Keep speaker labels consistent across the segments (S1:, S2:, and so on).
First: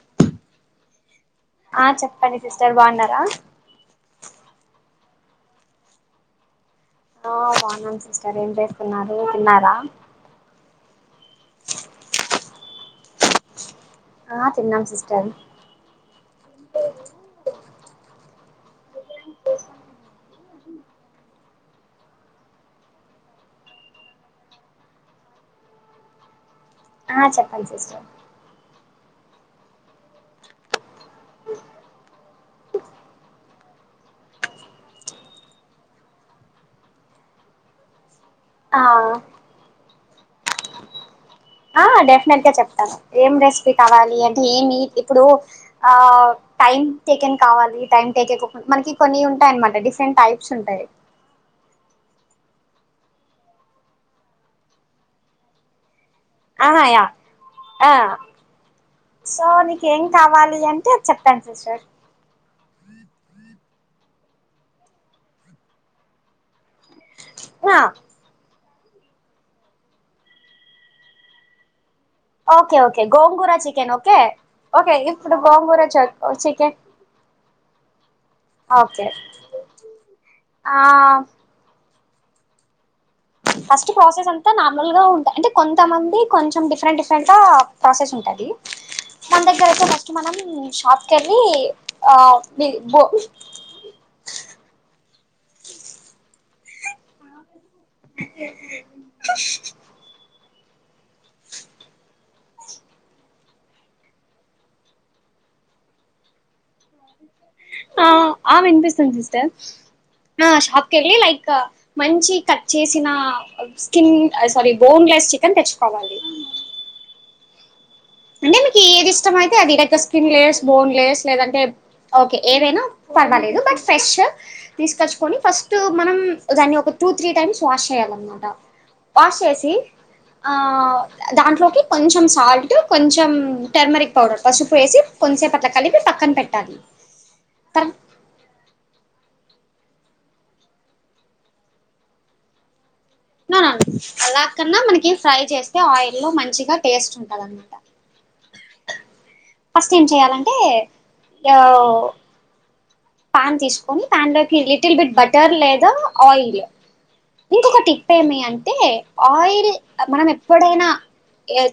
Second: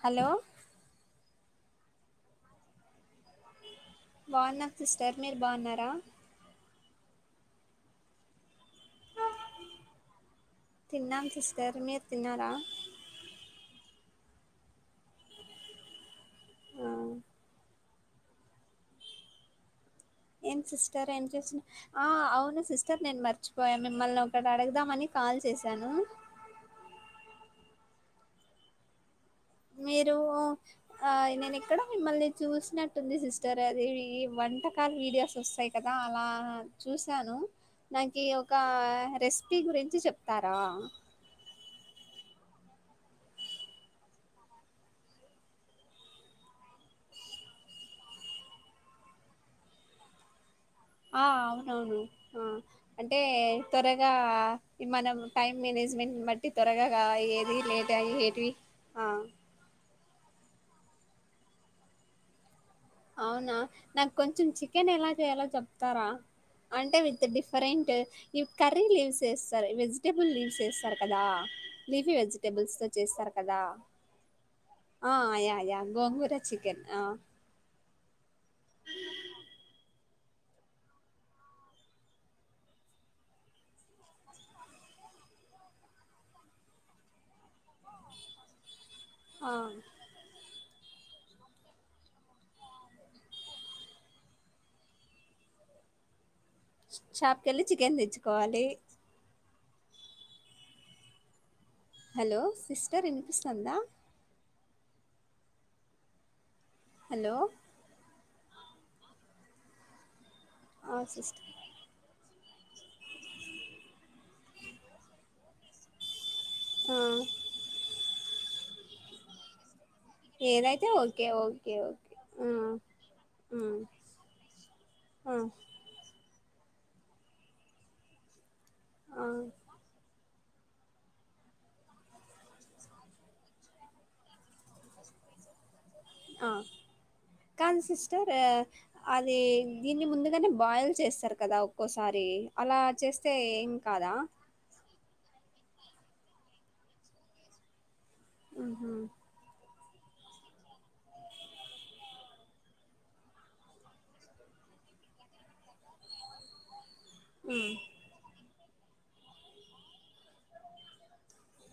S1: Hello
S2: ఆ చెప్పండి sister బావూన్నారా
S1: టర్ మీరు బావున్నారా
S2: ఆ బావున్నాను సిస్టర్ ఏం చేస్తున్నారు తిన్నారా
S1: తిన్నాం సిస్టర్ మీరు తిన్నారా
S2: ఆ తిన్నాం సిస్టర్
S1: ఆ ఏం సిస్టర్ ఏం చేసిన ఆ అవును సిస్టర్ నేను మర్చిపోయా మిమ్మల్ని ఒకటి అడుగుదామని కాల్ చేసాను
S2: ఆ చెప్పండి సిస్టర్
S1: మీరు ఆ నేను ఎక్కడో మిమ్మల్ని చూసినట్టుంది సిస్టర్ అది ఈ వంటకాల వీడియోస్ వస్తాయి కదా అలా చూశాను నాకు ఒక
S2: ఆ
S1: రెసిపీ గురించి చెప్తారా
S2: ఆ డెఫినెట్ గా చెప్తాను ఏం రెసిపీ కావాలి అంటే ఏమి ఇప్పుడు ఆ టైమ్ టేకెన్ కావాలి టైం టేక్ మనకి కొన్ని ఉంటాయి అనమాట డిఫరెంట్ టైప్స్ ఉంటాయి.
S1: ఆ అవునవును ఆ అంటే త్వరగా మనం టైం మేనేజ్మెంట్ బట్టి
S2: ఆహా
S1: త్వరగా
S2: యా
S1: ఏది లేట్
S2: ఆ
S1: అయి ఏటివి ఆ
S2: సో నీకేం కావాలి అని టే చెప్తాను సిస్టర్
S1: అవునా నాకు కొంచెం చికెన్ ఎలా చేయాలో చెప్తారా అంటే విత్
S2: ఆ
S1: డిఫరెంట్ ఇం కర్రీ లీవ్ సేస్తారు వెజిటేబుల్ లివ్స్ సేస్తారు కదా లీఫీ వెజిటేబుల్స్
S2: ఓకే
S1: తో
S2: ఓకే
S1: చేస్తారు
S2: గోంగూర
S1: కదా
S2: చికెన్ ఓకే ఓకే
S1: ఆ
S2: ఇప్పుడు
S1: యా యా
S2: గోంగూర చ
S1: గోంగూర
S2: చికెన్
S1: ఆ
S2: ఓకే ఆ ఫస్ట్ ప్రాసెస్ అంతా నార్మల్గా ఉంటాయి అంటే కొంతమంది కొంచెం డిఫరెంట్ డిఫరెంట్గా ప్రాసెస్ ఉంటది మన
S1: ఆ
S2: దగ్గర అయితే ఫస్ట్ మనం షాప్ కెళ్ళి ఆ ది బో
S1: షాప్ కేళ్ళి చికెన్ తెచ్చుకోవాలి హలో సిస్టర్ ఇనిపిస్తోందా హలో
S2: ఆ ఆ వినిపిస్తోంది సిస్టర్
S1: ఆ
S2: షాప్కేళ్ళి
S1: సిస్టర్
S2: లైక్ మంచి కట్ చేసిన స్కిన్ సారీ బోన్లెస్ చికెన్ తెచ్చుకోవాలి
S1: ఆ
S2: అంటే మీకు ఏది ఇష్టం అయితే అది లేక స్కిన్ లేయర్స్
S1: ఏదైతే
S2: బోన్ లేయర్స్
S1: ఓకే
S2: లేదంటే
S1: ఓకే
S2: ఓకే
S1: ఆ
S2: ఏదైనా పర్వాలేదు
S1: ఉమ్
S2: బట్ ఫ్రెష్
S1: ఆ
S2: తీసుకొచ్చుకొని ఫస్ట్ మనం దాన్ని ఒక టూ త్రీ టైమ్స్ వాష్ చేయాలన్నమాట
S1: ఆ
S2: వాష్ చేసి ఆ దాంట్లోకి కొంచెం సాల్ట్ కొంచెం టెర్మరిక్ పౌడర్ పసుపు వేసి కొంచసేప్ అట్లా కలిపి పక్కన
S1: ఆ
S2: పెట్టాలి
S1: కానీ
S2: తర్
S1: సిస్టర్ అది దీన్ని ముందుగానే బాయిల్ చేస్తారు కదా ఒక్కోసారి అలా చేస్తే
S2: నా
S1: ఏం కాదా
S2: అలాక్కన్నా మనకి కి ఫ్రై చేస్తే ఆయిల్ లో మంచిగా టేస్ట్ ఉంటదనమాట
S1: ఆహా
S2: ఫస్ట్ ఏం చేయాలంటే యో ప్యాన్ తీసుకొని ప్యాన్లోకి లిటిల్ బిట్ బటర్ లేదా ఆయిల్
S1: ఉమ్
S2: ఇంకొక టిప్ ఏమి అంటే ఆయిల్ మనం ఎప్పుడైనా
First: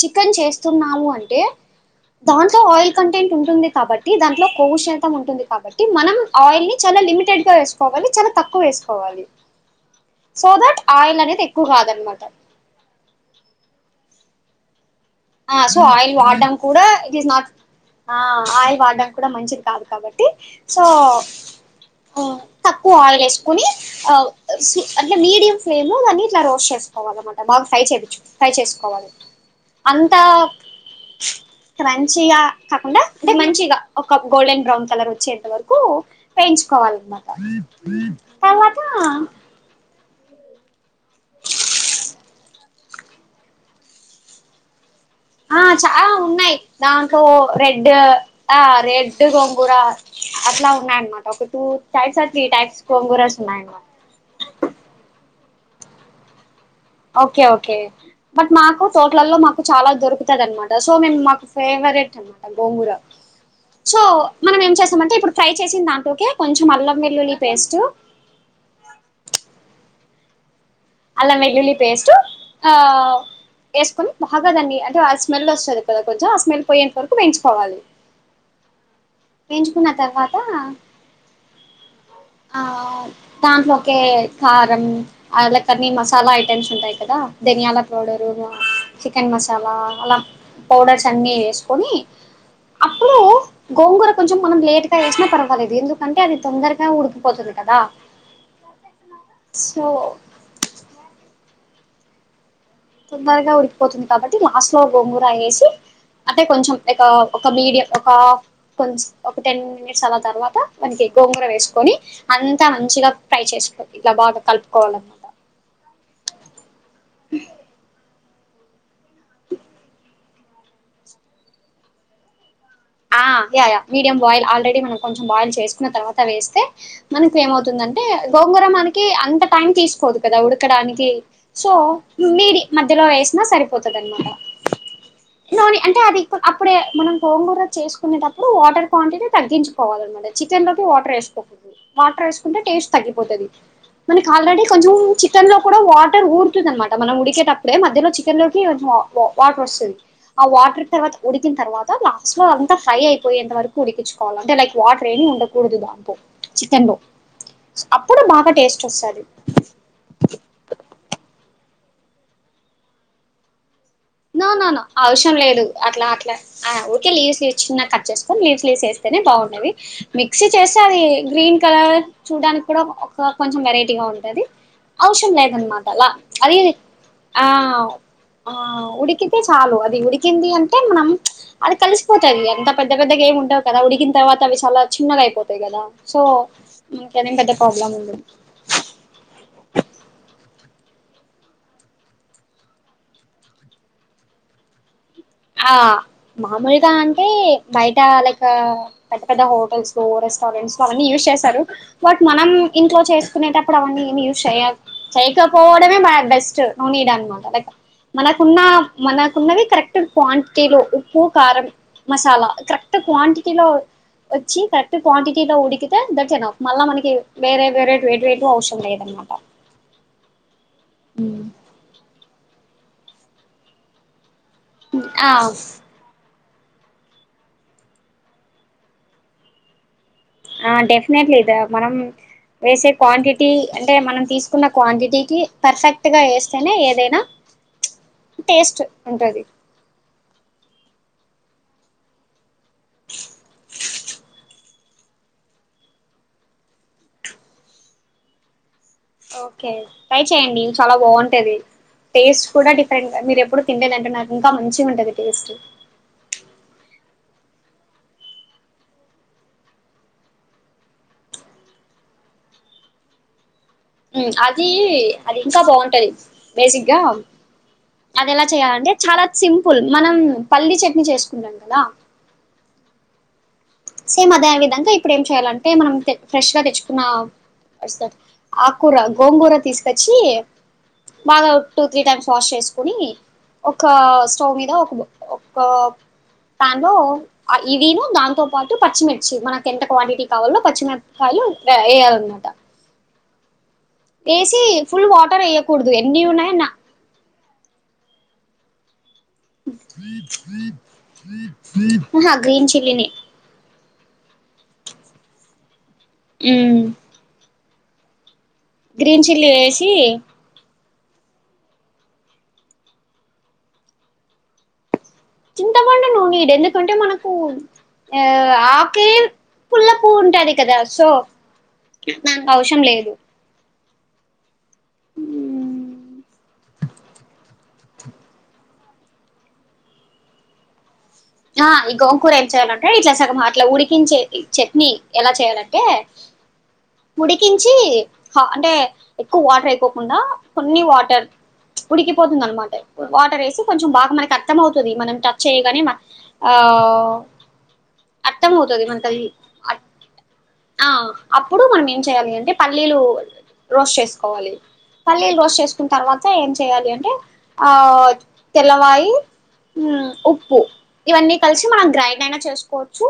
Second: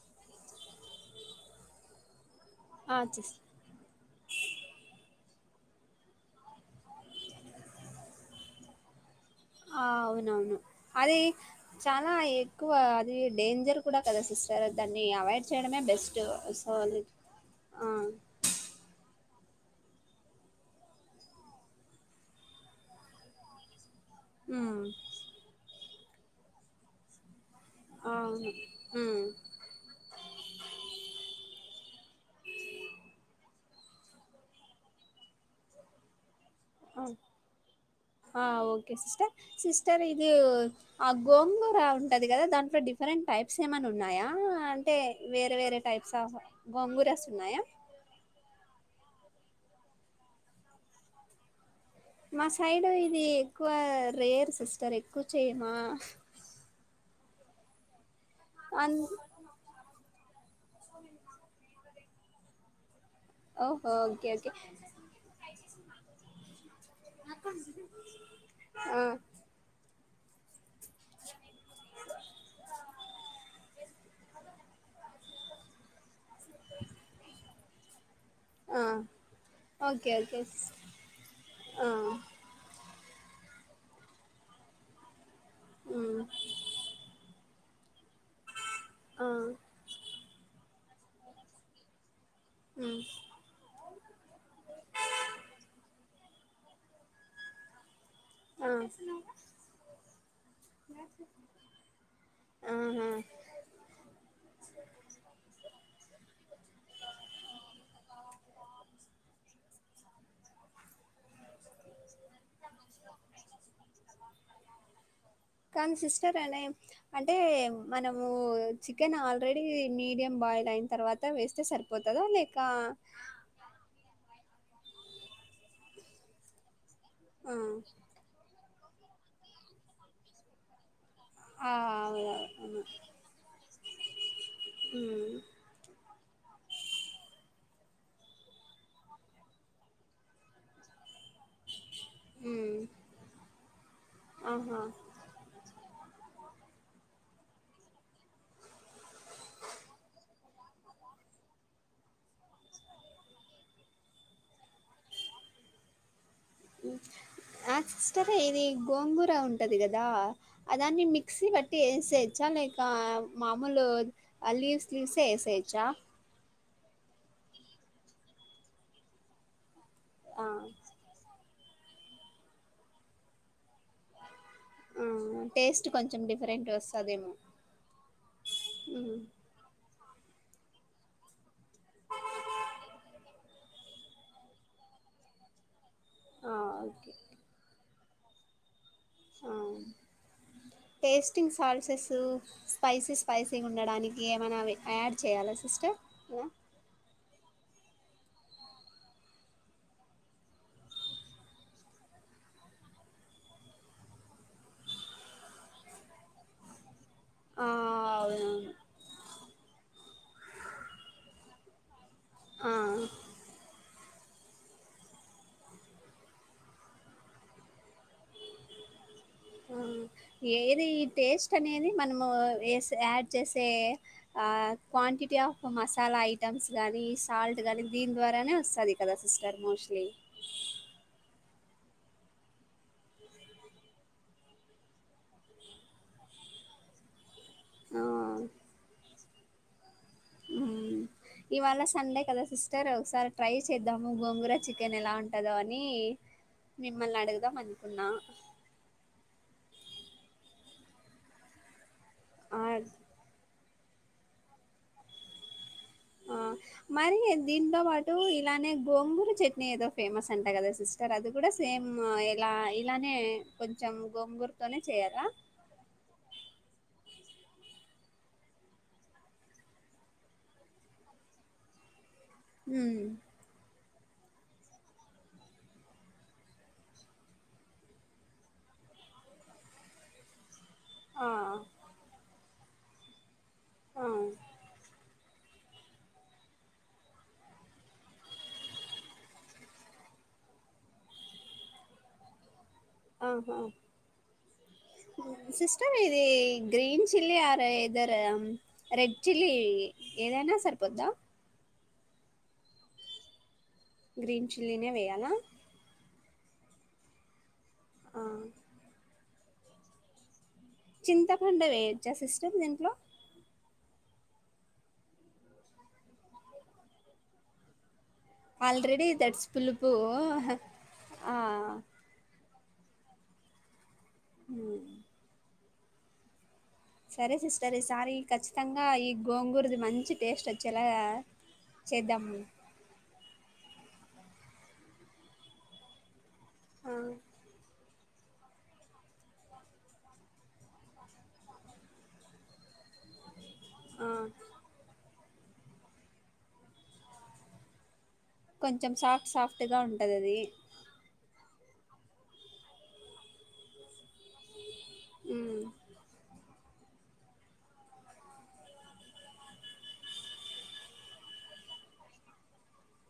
S2: చికెన్ చేస్తున్నాము అంటే దాంట్లో ఆయిల్
S1: ఆ
S2: కంటెంట్
S1: చేస్
S2: ఉంటుంది కాబట్టి దాంట్లో కొవ్వు శతం ఉంటుంది కాబట్టి మనం ఆయిల్ ని చాలా లిమిటెడ్ గా వేసుకోవాలి చాలా తక్కువ వేసుకోవాలి
S1: ఆ
S2: సో
S1: అవునవును
S2: దట్ ఆయిల్
S1: అది
S2: అనేది ఎక్కువ
S1: చాలా
S2: కాదనమాట
S1: ఎక్కువ అది డేంజర్ కూడా కదా సిస్టర్ అది
S2: సో ఆయిల్ వాడడం కూడా ఇట్ ఇస్ నాట్
S1: ఆ
S2: ఆయిల్ వాడ్డా కూడా మంచిది కాదు కాబట్టి సో తక్కువ ఆయిల్ వేసుకుని ఆ సు
S1: ఉమ్
S2: అంటే మీడియం ఫ్లేమ్ లో దాన్ని ఇట్లా రోస్ట్ చేసుకోవాలి మనం బాగా ఫ్రై చేపిచ్చు ఫ్రై
S1: అవును
S2: చేసుకోవాలి
S1: ఉమ్
S2: అంతా క్రంచ్గా కాకుండా అంటే మంచిగా ఒక గోల్డెన్ బ్రౌన్ కలర్ వచ్చేంతవరకు
S1: ఆ
S2: పెంచుకోవాలన్నమాట తర్వాత
S1: సరే ఇది ఆ గోంగూర ఉంటది కదా దాంట్లో డిఫరెంట్ టైప్స్ ఏమైనా ఉన్నాయా వేరే
S2: ఆ
S1: వేరే
S2: చాలా
S1: టైప్స్ ఆఫ్
S2: ఉన్నాయి దాంట్లో
S1: గోంగూరస్ ఉన్నాయా
S2: రెడ్ ఆ రెడ్ డ్ గోంగూర అట్లా ఉన్నాయన్నమాట ఒక టూ టైప్స్ ఆర్ త్రీ
S1: మా
S2: టైప్స్
S1: సైడ్ ఇది
S2: గోంగూరస్
S1: ఎక్కువ
S2: ఉన్నాయన్నమాట
S1: రేర్ సిస్టర్ ఎక్కువ చేయమా
S2: ఓకే ఓకే బట్ మాకు
S1: అన్
S2: తోట్లల్లో మాకు చాలా దొరుకు తదనమాట సో మేమ్ మాకు ఫేవరెట్ అనమాట గోంగూర
S1: ఓహో
S2: సో
S1: ఓకే ఓకే
S2: మనం ఏం చేసామంటే ఇప్పుడు ఫ్రై చేసిన దాంట్లోకే కొంచెం అల్లం వెల్లుల్లి పేస్టు
S1: అ!
S2: అలా వెల్లుల్లి పేస్ట్ ఆ... ఎసుకొని బాగా దాన్ని అంటే ఆ స్మెల్ వస్తది కద కొంచెం ఆ స్మెల్ పోయేంత వరకు వెంచుకోవాలి
S1: ఆ
S2: వెంచుకున్న
S1: ఓకే
S2: తర్వాత
S1: ఓకే సిస్- ఆ..
S2: ఆ దాంట్లోకే కారం ఆళ్ళకన్ని
S1: మ్మ్
S2: మసాలా ఐటెమ్స్ ఉంటాయి కదా ధనియాల పౌడరు
S1: ఆ
S2: చికెన్ మసాలా అలా పౌడర్స్ అన్ని వేసుకొని
S1: హ్మ్
S2: అప్పుడు గోంగూర కొంచెం మనం లేట్ గా వేసినా పర్వాలేదు ఎందుకంటే అది తొందరగా ఉడికిపోతది కదా
S1: అ
S2: సో తొందరగా ఉడికిపోతుంది కాబట్టి లాస్ట్ లో గోంగూర వేసి అంటే కొంచెం ఒక ఒక మీడియం చాలా తర్వాత వన్కే గోంగూర వేసుకొని అంతా మంచిగా ఫ్రై చేసుకో ఇట్లా బాగా కలుపుకోవాలన్నమాట
S1: అన్ సిస్టర్ అనే అంటే వన్ మనము చికెన్ ఆల్రెడీ మీడియం బాయిల్ అయిన తర్వాత వేస్తే సరిపోతదా లే
S2: ఆ yeah yeah medium boil already మనం కొంచెం బాయిల్ చేసుకున్న తర్వాత వేస్తే మనకి
S1: ఆ
S2: ఏమవుతుందంటే గోంగూర మనకి అంత టైం తీసుకోదు కదా ఉడకడానికి సో
S1: ఆ
S2: మీడి
S1: అవునవును
S2: మధ్యలో వేసినా సరిపోతది అనమాట
S1: హ్మ్
S2: నోని అంటే అది ఇక్ అప్పుడే మనం గోంగూర చేసుకునేటప్పుడు వాటర్ క్వాంటిటీ తగ్గించుకోవాలన్నమాట చికెన్ లోకి వాటర్ వే వాటర్ ఎసుకుంటే
S1: హ్మ్
S2: టేస్ట్ తగ్గిపోతది మనకి ఆల్రెడీ
S1: ఆహా
S2: కొంచెం చికెన్ లో కూడా వాటర్ ఊరుతుంది అనమాట మనం ఉడికేటప్పుడే మధ్యలో చికెన్ లోకి వాటర్ వస్తది ఆ వాటర్ తర్వాత ఉడికిన తర్వాత లాస్ట్ లో అంతా ఫ్రై అయిపోయేంత వరకు ఉడికించుకోవాలి అంటే లైక్ వాటర్ ఏం ఉండకూడదు దాంట్లో చికెన్లో
S1: ఆ సిస్టరే ఇది గోంగూర ఉంటది కదా అ దాన్ని మిక్సీ బట్ ఏసేచ్చ లేక మామోలు
S2: నో నో అవసరం లేదు అట్ల అట్ల ఓకే లీవ్స్ ఎచ్చున్న కట్ చేసుకొన్ లీవ్స్ లెస్ ఎస్తేనే బాగున్నది
S1: ఆ
S2: మిక్సీ చేస్తే అది గ్రీన్ కలర్ చూడ్డానికి కూడా ఒక కొంచెం వెరైటీగా ఉంటది
S1: ఆ
S2: అవసరం
S1: టేస్ట్
S2: లేదన్నమాట ల
S1: కొంచెం
S2: అది
S1: డిఫరెంట్ వస్తదేమో
S2: ఆ ఆ
S1: హ్మ్
S2: ఉడికితే చాలు అది ఉడి కింది అంటే మనం అది కలిసిపోతది అంత పెద్ద పెద్దగా ఏమి ఉండవు కదా ఉడికిన తర్వాత అవి చాల చిన్నగా అయిపోతాయి కదా సో
S1: ఆ
S2: ఇంక
S1: ఓకే
S2: అదేం పెద్ద ప్రాబ్లం ఉండదు
S1: అవును టేస్టింగ్ సాల్సెసు స్పైసీ స్పైసీ ఉండడానికి ఏమైనా అవి యాడ్ చేయాలా
S2: హా
S1: సిస్టర్
S2: మామూలుగా అంటే బయట లేక పెద్ద పెద్ద హోటల్స్లో రెస్టారెంట్స్ అవన్ని యూస్ చేశారు బట్ మనం ఇంట్లో చేసుకునేటప్పుడు అవన్నీ ఏమి యూస్ చేయ చేయకపోవడమే బ బెస్ట్ నీడాన్ని
S1: ఆ
S2: మనకున్న
S1: అవునవును
S2: మనకున్నవి కరెక్ట్ క్వాంటిటీలో ఉప్పు కారం మసాలా
S1: ఆ
S2: కరెక్ట్ క్వాంటిటీలో వచ్చి కరెక్ట్ క్వాంటిటీలో ఉడికితే థట్స్ఎనఫ్ మళ్ళా మనకి వేరే వేరే వేడి వేడిగా అవసరం లేదన్నమాట
S1: ఆ ఏది టేస్ట్ అనేది మనము ఏసీ యాడ్ చేసే ఆ క్వాంటిటీ
S2: ఆ
S1: ఆఫ్ మసాలా ఐ ఐటమ్స్ కానీ సాల్ట్ గానీ దీని ద్వారానే వస్తుంది కదా సిస్టర్ మోస్ట్లీ
S2: ఆ డెఫినెట్లీ ఇద మనం వేసే క్వాంటిటీ అంటే మనం తీసుకున్న క్వాంటిటీకి పర్ఫెక్ట్ గా వేస్తేనే ఏదైనా
S1: ఆ
S2: టేస్ట్ ఉంటది
S1: ఉ ఇవాళ సండే కదా సిస్టర్ ఒకసారి ట్రై చేద్దాము గోంగుర చికెన్ ఎలా ఉంటదో అని మిమ్మల్ని అడుగుదాం అనుకున్నా
S2: ఓకే ట్రై చెయండి చాలా బాగుంటది టేస్ట్ కూడా
S1: ఆ
S2: డిఫరెంట్ మీరు ఎప్పుడు తినలేను అంటున్నారు ఇంకా మంచిగ ఉంటది టేస్ట్
S1: ఆ మరి దీంతో పాటు ఇలానే గోంగూర చట్నీ ఏదో ఫేమస్ అంట కదా సిస్టర్ అది కూడా సేమ్ మేము ఇలా ఇలానే కొంచెం
S2: అది
S1: గోంగూరతోనే చేయాలా
S2: అది ఇంకా బాగుంటది బేసిక్గా అది ఎలా చేయాలంటే చాలా సింపుల్ మనం పల్లీ చట్నీ చేసుకుంటాం కదా
S1: ఉ
S2: సేమ్ అదే విధంగా ఇప్పుడు ఏం చేయాలంటే మనం ఫ్రెష్ గా తెచ్చుకున్న ఆకుకూర గోంగూర తీసుకొచ్చి
S1: ఆ
S2: బాగా టూ త్రీ టైమ్స్ వాష్ చేసుకుని ఒక
S1: ఆ
S2: స్టవ్ మీద ఒక ఒక పాన్లో ఇదిను దాంతో పాటు పచ్చిమిర్చి మనకి ఎంత క్వాంటిటీ కావాలో పచ్చిమిరపకాయలు వేయాలన్నమాట
S1: ఆహా
S2: వేసి ఫుల్ వాటర్ వేయకూడదు
S1: సిస్టర్
S2: ఎన్ని
S1: ఇది
S2: ఉన్నాయన్న
S1: green chilli or either red chilli ఏదైనా సరిపోద్దా
S2: అహా గ్రీన్ చిల్లీనే
S1: గ్రీన్ చిల్లీనే వేయాల
S2: ఉమ్
S1: ఆ
S2: గ్రీన్ చిల్లీ వేసి
S1: చింతపండు వేయొచ్చా సిస్టర్ దీంట్లో
S2: చింతపండు నో నీడ్ ఎందుకంటే మనకు ఆ
S1: ఆల్రెడీ
S2: ఆకే
S1: దట్స్ పులుపు
S2: పుల్లపూ ఉంటది కదా సో
S1: ఆ
S2: అవసరం లేదు
S1: ఉమ్ సరే సిస్టర్ ఈ సారి ఖచ్చితంగా ఈ గోంగూరది మంచి టేస్ట్ వచ్చేలా
S2: ఆ ఈ గోంకూర
S1: చేద్దాము
S2: ఏం చేయాలంటే ఇట్లా సగం అట్లా ఊడికి ఉడికించే చట్నీ ఎలా చేయాలంటే
S1: ఆ
S2: ఉడికించి అంటే ఎక్కువ వాటర్ అయిపోకుండా కొన్ని వాటర్ ఉడికిపోతుంది అన్నమాట వాటర్ వేసి కొంచెం
S1: ఆ
S2: బాగా మనకి అర్థం అవుతది మనం టచ్ చేయగానే ఆ అర్థంమవుతది
S1: కొంచెం
S2: మనకది
S1: సాఫ్ట్ సాఫ్ట్గా ఉంటది అది
S2: ఆ అప్పుడు మన ఏం చేయాలింటే పల్లీలు రోస్ట్ చేసుకోవాలి. పల్లీలు రోస్ట్
S1: ఉమ్
S2: చేకున్న తరువాత ఏం చేయాలి అంటే ఆ తెల్లవాయి ఉ ఉప్పు ఇవన్నీ కలిసి మనం గ్రైండ్ అయినా చేసుకోవచ్చు.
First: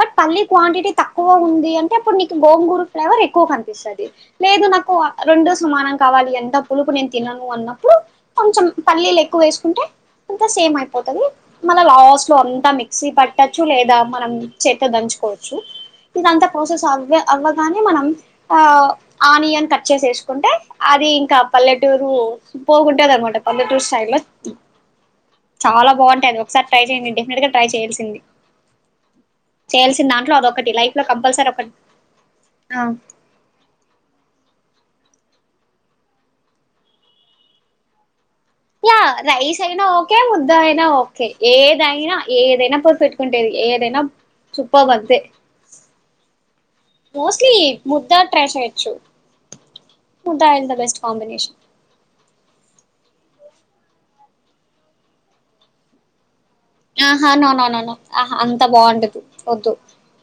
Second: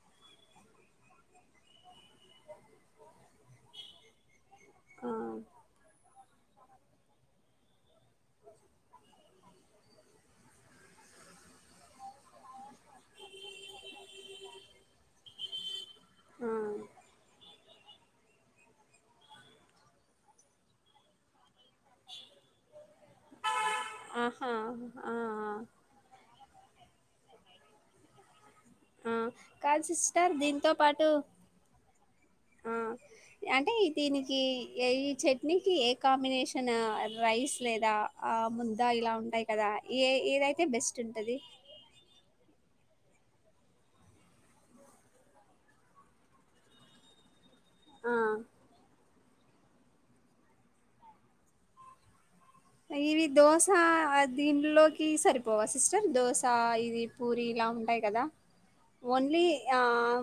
S2: బట్ పల్లి క్వాంటిటీ తక్కువ ఉంది అంటే ఇప్పుడు నీకు గోంగూర ఫ్లేవర్ ఎక్కువ కనిపిస్తది, లేదు నాకు
S1: ఆ
S2: రెండు సమానంగా కావాలంటే ఆ పులుపు నేను తినను. కొన్నప్పుడు కొంచెం పల్లిలు ఎక్కువ వేసుకుంటే అంత సెమ్ అయిపోతది మళ్ళా లాస్ట్ సో అంతా మిక్సీ పట్టొచ్చు, లేదా మనం చేత దంచుకోవచ్చు. ఇదంతా
S1: ఆ
S2: ప్రాసెస్ అవ్వె అవ్వగానే మనం ఆ ఆనియన్ కట్చేసి ఏసుకుంటే అది ఇంకా పల్లెటూరు పోగుంటది అనమాట పల్లెటూరు స్టై లో
S1: ఆహా ఆ
S2: చాలా బావుంటాయి అది ఒకసారి ట్రై చేయండి. డెఫినెట్ గా ట్రై చేయాల్సింది.
S1: ఆ కాదు
S2: చేయాల్సిన
S1: సిస్టర్
S2: దాంట్లో
S1: దీంతో
S2: అదొకటి లైఫ్ లో
S1: పాటు
S2: కంపల్సరీ ఒకటి
S1: ఆ అంటే దీనికి ఏ ఈ చట్నీకి ఏ కాంబినేషన రైస్ లేదా? ఆ ముద్ద
S2: యా
S1: ఇలా ఉంటాయి
S2: రైస్
S1: కదా
S2: అయినా
S1: ఏ
S2: ఓకే, ముద్ద
S1: ఏదైతే
S2: అయినా
S1: బెస్ట్
S2: ఓకే
S1: ఉంటది
S2: ఏదైనా ఏదైనా తోస్ పెట్కుంటేది ఏదైనా సుప్పాబ్ అంతే మోస్ క్లి
S1: ఆ
S2: ముద్దా ట్రై చేయచ్చు ఉంటాయంట బెస్ట్ కాంబినేషన్
S1: ఇవి దోశ దీంట్లోకి సరిపోవా సిస్టర్ దోశ సా ఇది
S2: ఆహా
S1: పూరి
S2: నో నో
S1: ఇలా
S2: నో నో
S1: ఉంటాయి కదా
S2: ఆహా అంత బాగుండదు
S1: ఓన్లీ ఆ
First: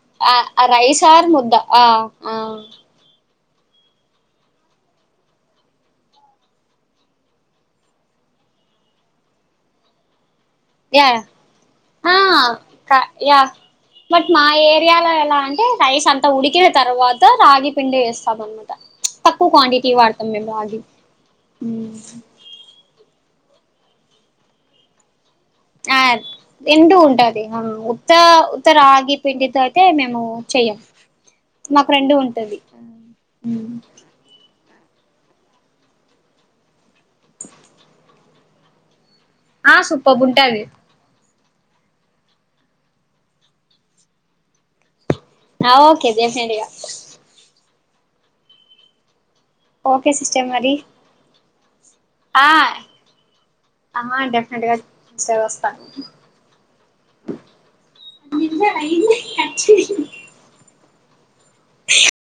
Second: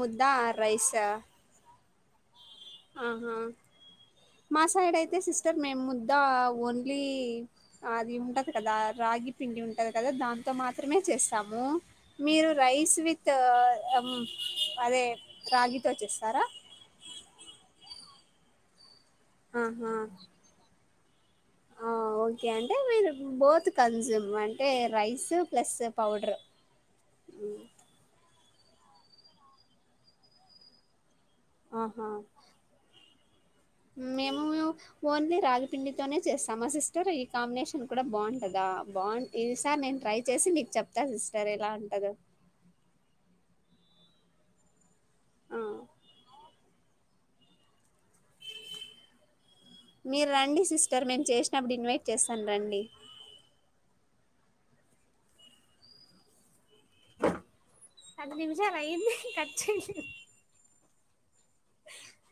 S1: ముద్ద రైస్
S2: ఆరు ముద్ద ఆ అ
S1: ఆహా మా సైడ్ అయితే సిస్టర్ మేము ముద్ద ఓన్లీ అది ఉంటది కదా రా ఆగి పిండి ఉంటది కదా దా ముద్ద మాత్రమే
S2: యా
S1: చేస్తాము.
S2: ఆ
S1: మీరు రైస్
S2: క
S1: విత్
S2: యా
S1: అమ్
S2: బట్ మా
S1: అదే
S2: ఏరియాలో ఎలా అంటే
S1: రాగితో
S2: రైస్ అంతా
S1: చేస్తారా
S2: ఉడికిన తర్వాత రాగి పిండి వేస్తాం అనమాట చ్ తక్కువ క్వాంటిటీ
S1: ఆహా
S2: వాడతాం మేము బగి
S1: ఆ ఓకే అంటే మీరు బోత్ కన్జూమ్ అంటే రైస్ ప్లస్
S2: ఆ
S1: పౌడర్
S2: ఎంటూ ఉంటది అమ్ ఉత్త త్త రాగి పిండితో అయితే మేము చెయ్యం మాకు
S1: ఆహా
S2: రెండు ఉంటది
S1: మేము ఓన్లీ రాగిపిండితోనే చేస్తామా సిస్టర్ ఈ కాంబినేషన్ కూడా బావుంటదా బా
S2: ఆ
S1: ఈదిసార్ నేను ట్రై
S2: సూపర్బ్
S1: చేసి
S2: ఉంటది
S1: నీకు చెప్తా సిస్టర్ ఎలా ఉంటదో ఆ
S2: నా ఓకే డెఫనెంట్ గా ఓకే
S1: మీరు
S2: సిస్టర్
S1: రండి
S2: మరి
S1: సిస్టర్ మేము చేసినప్పుడు ఇన్వె
S2: ఆ అమ్మ డెఫెట్గాస్తాగా సిస్టర్ వస్తా
S1: పది నిమిషాలాలైంది హి కచ్చ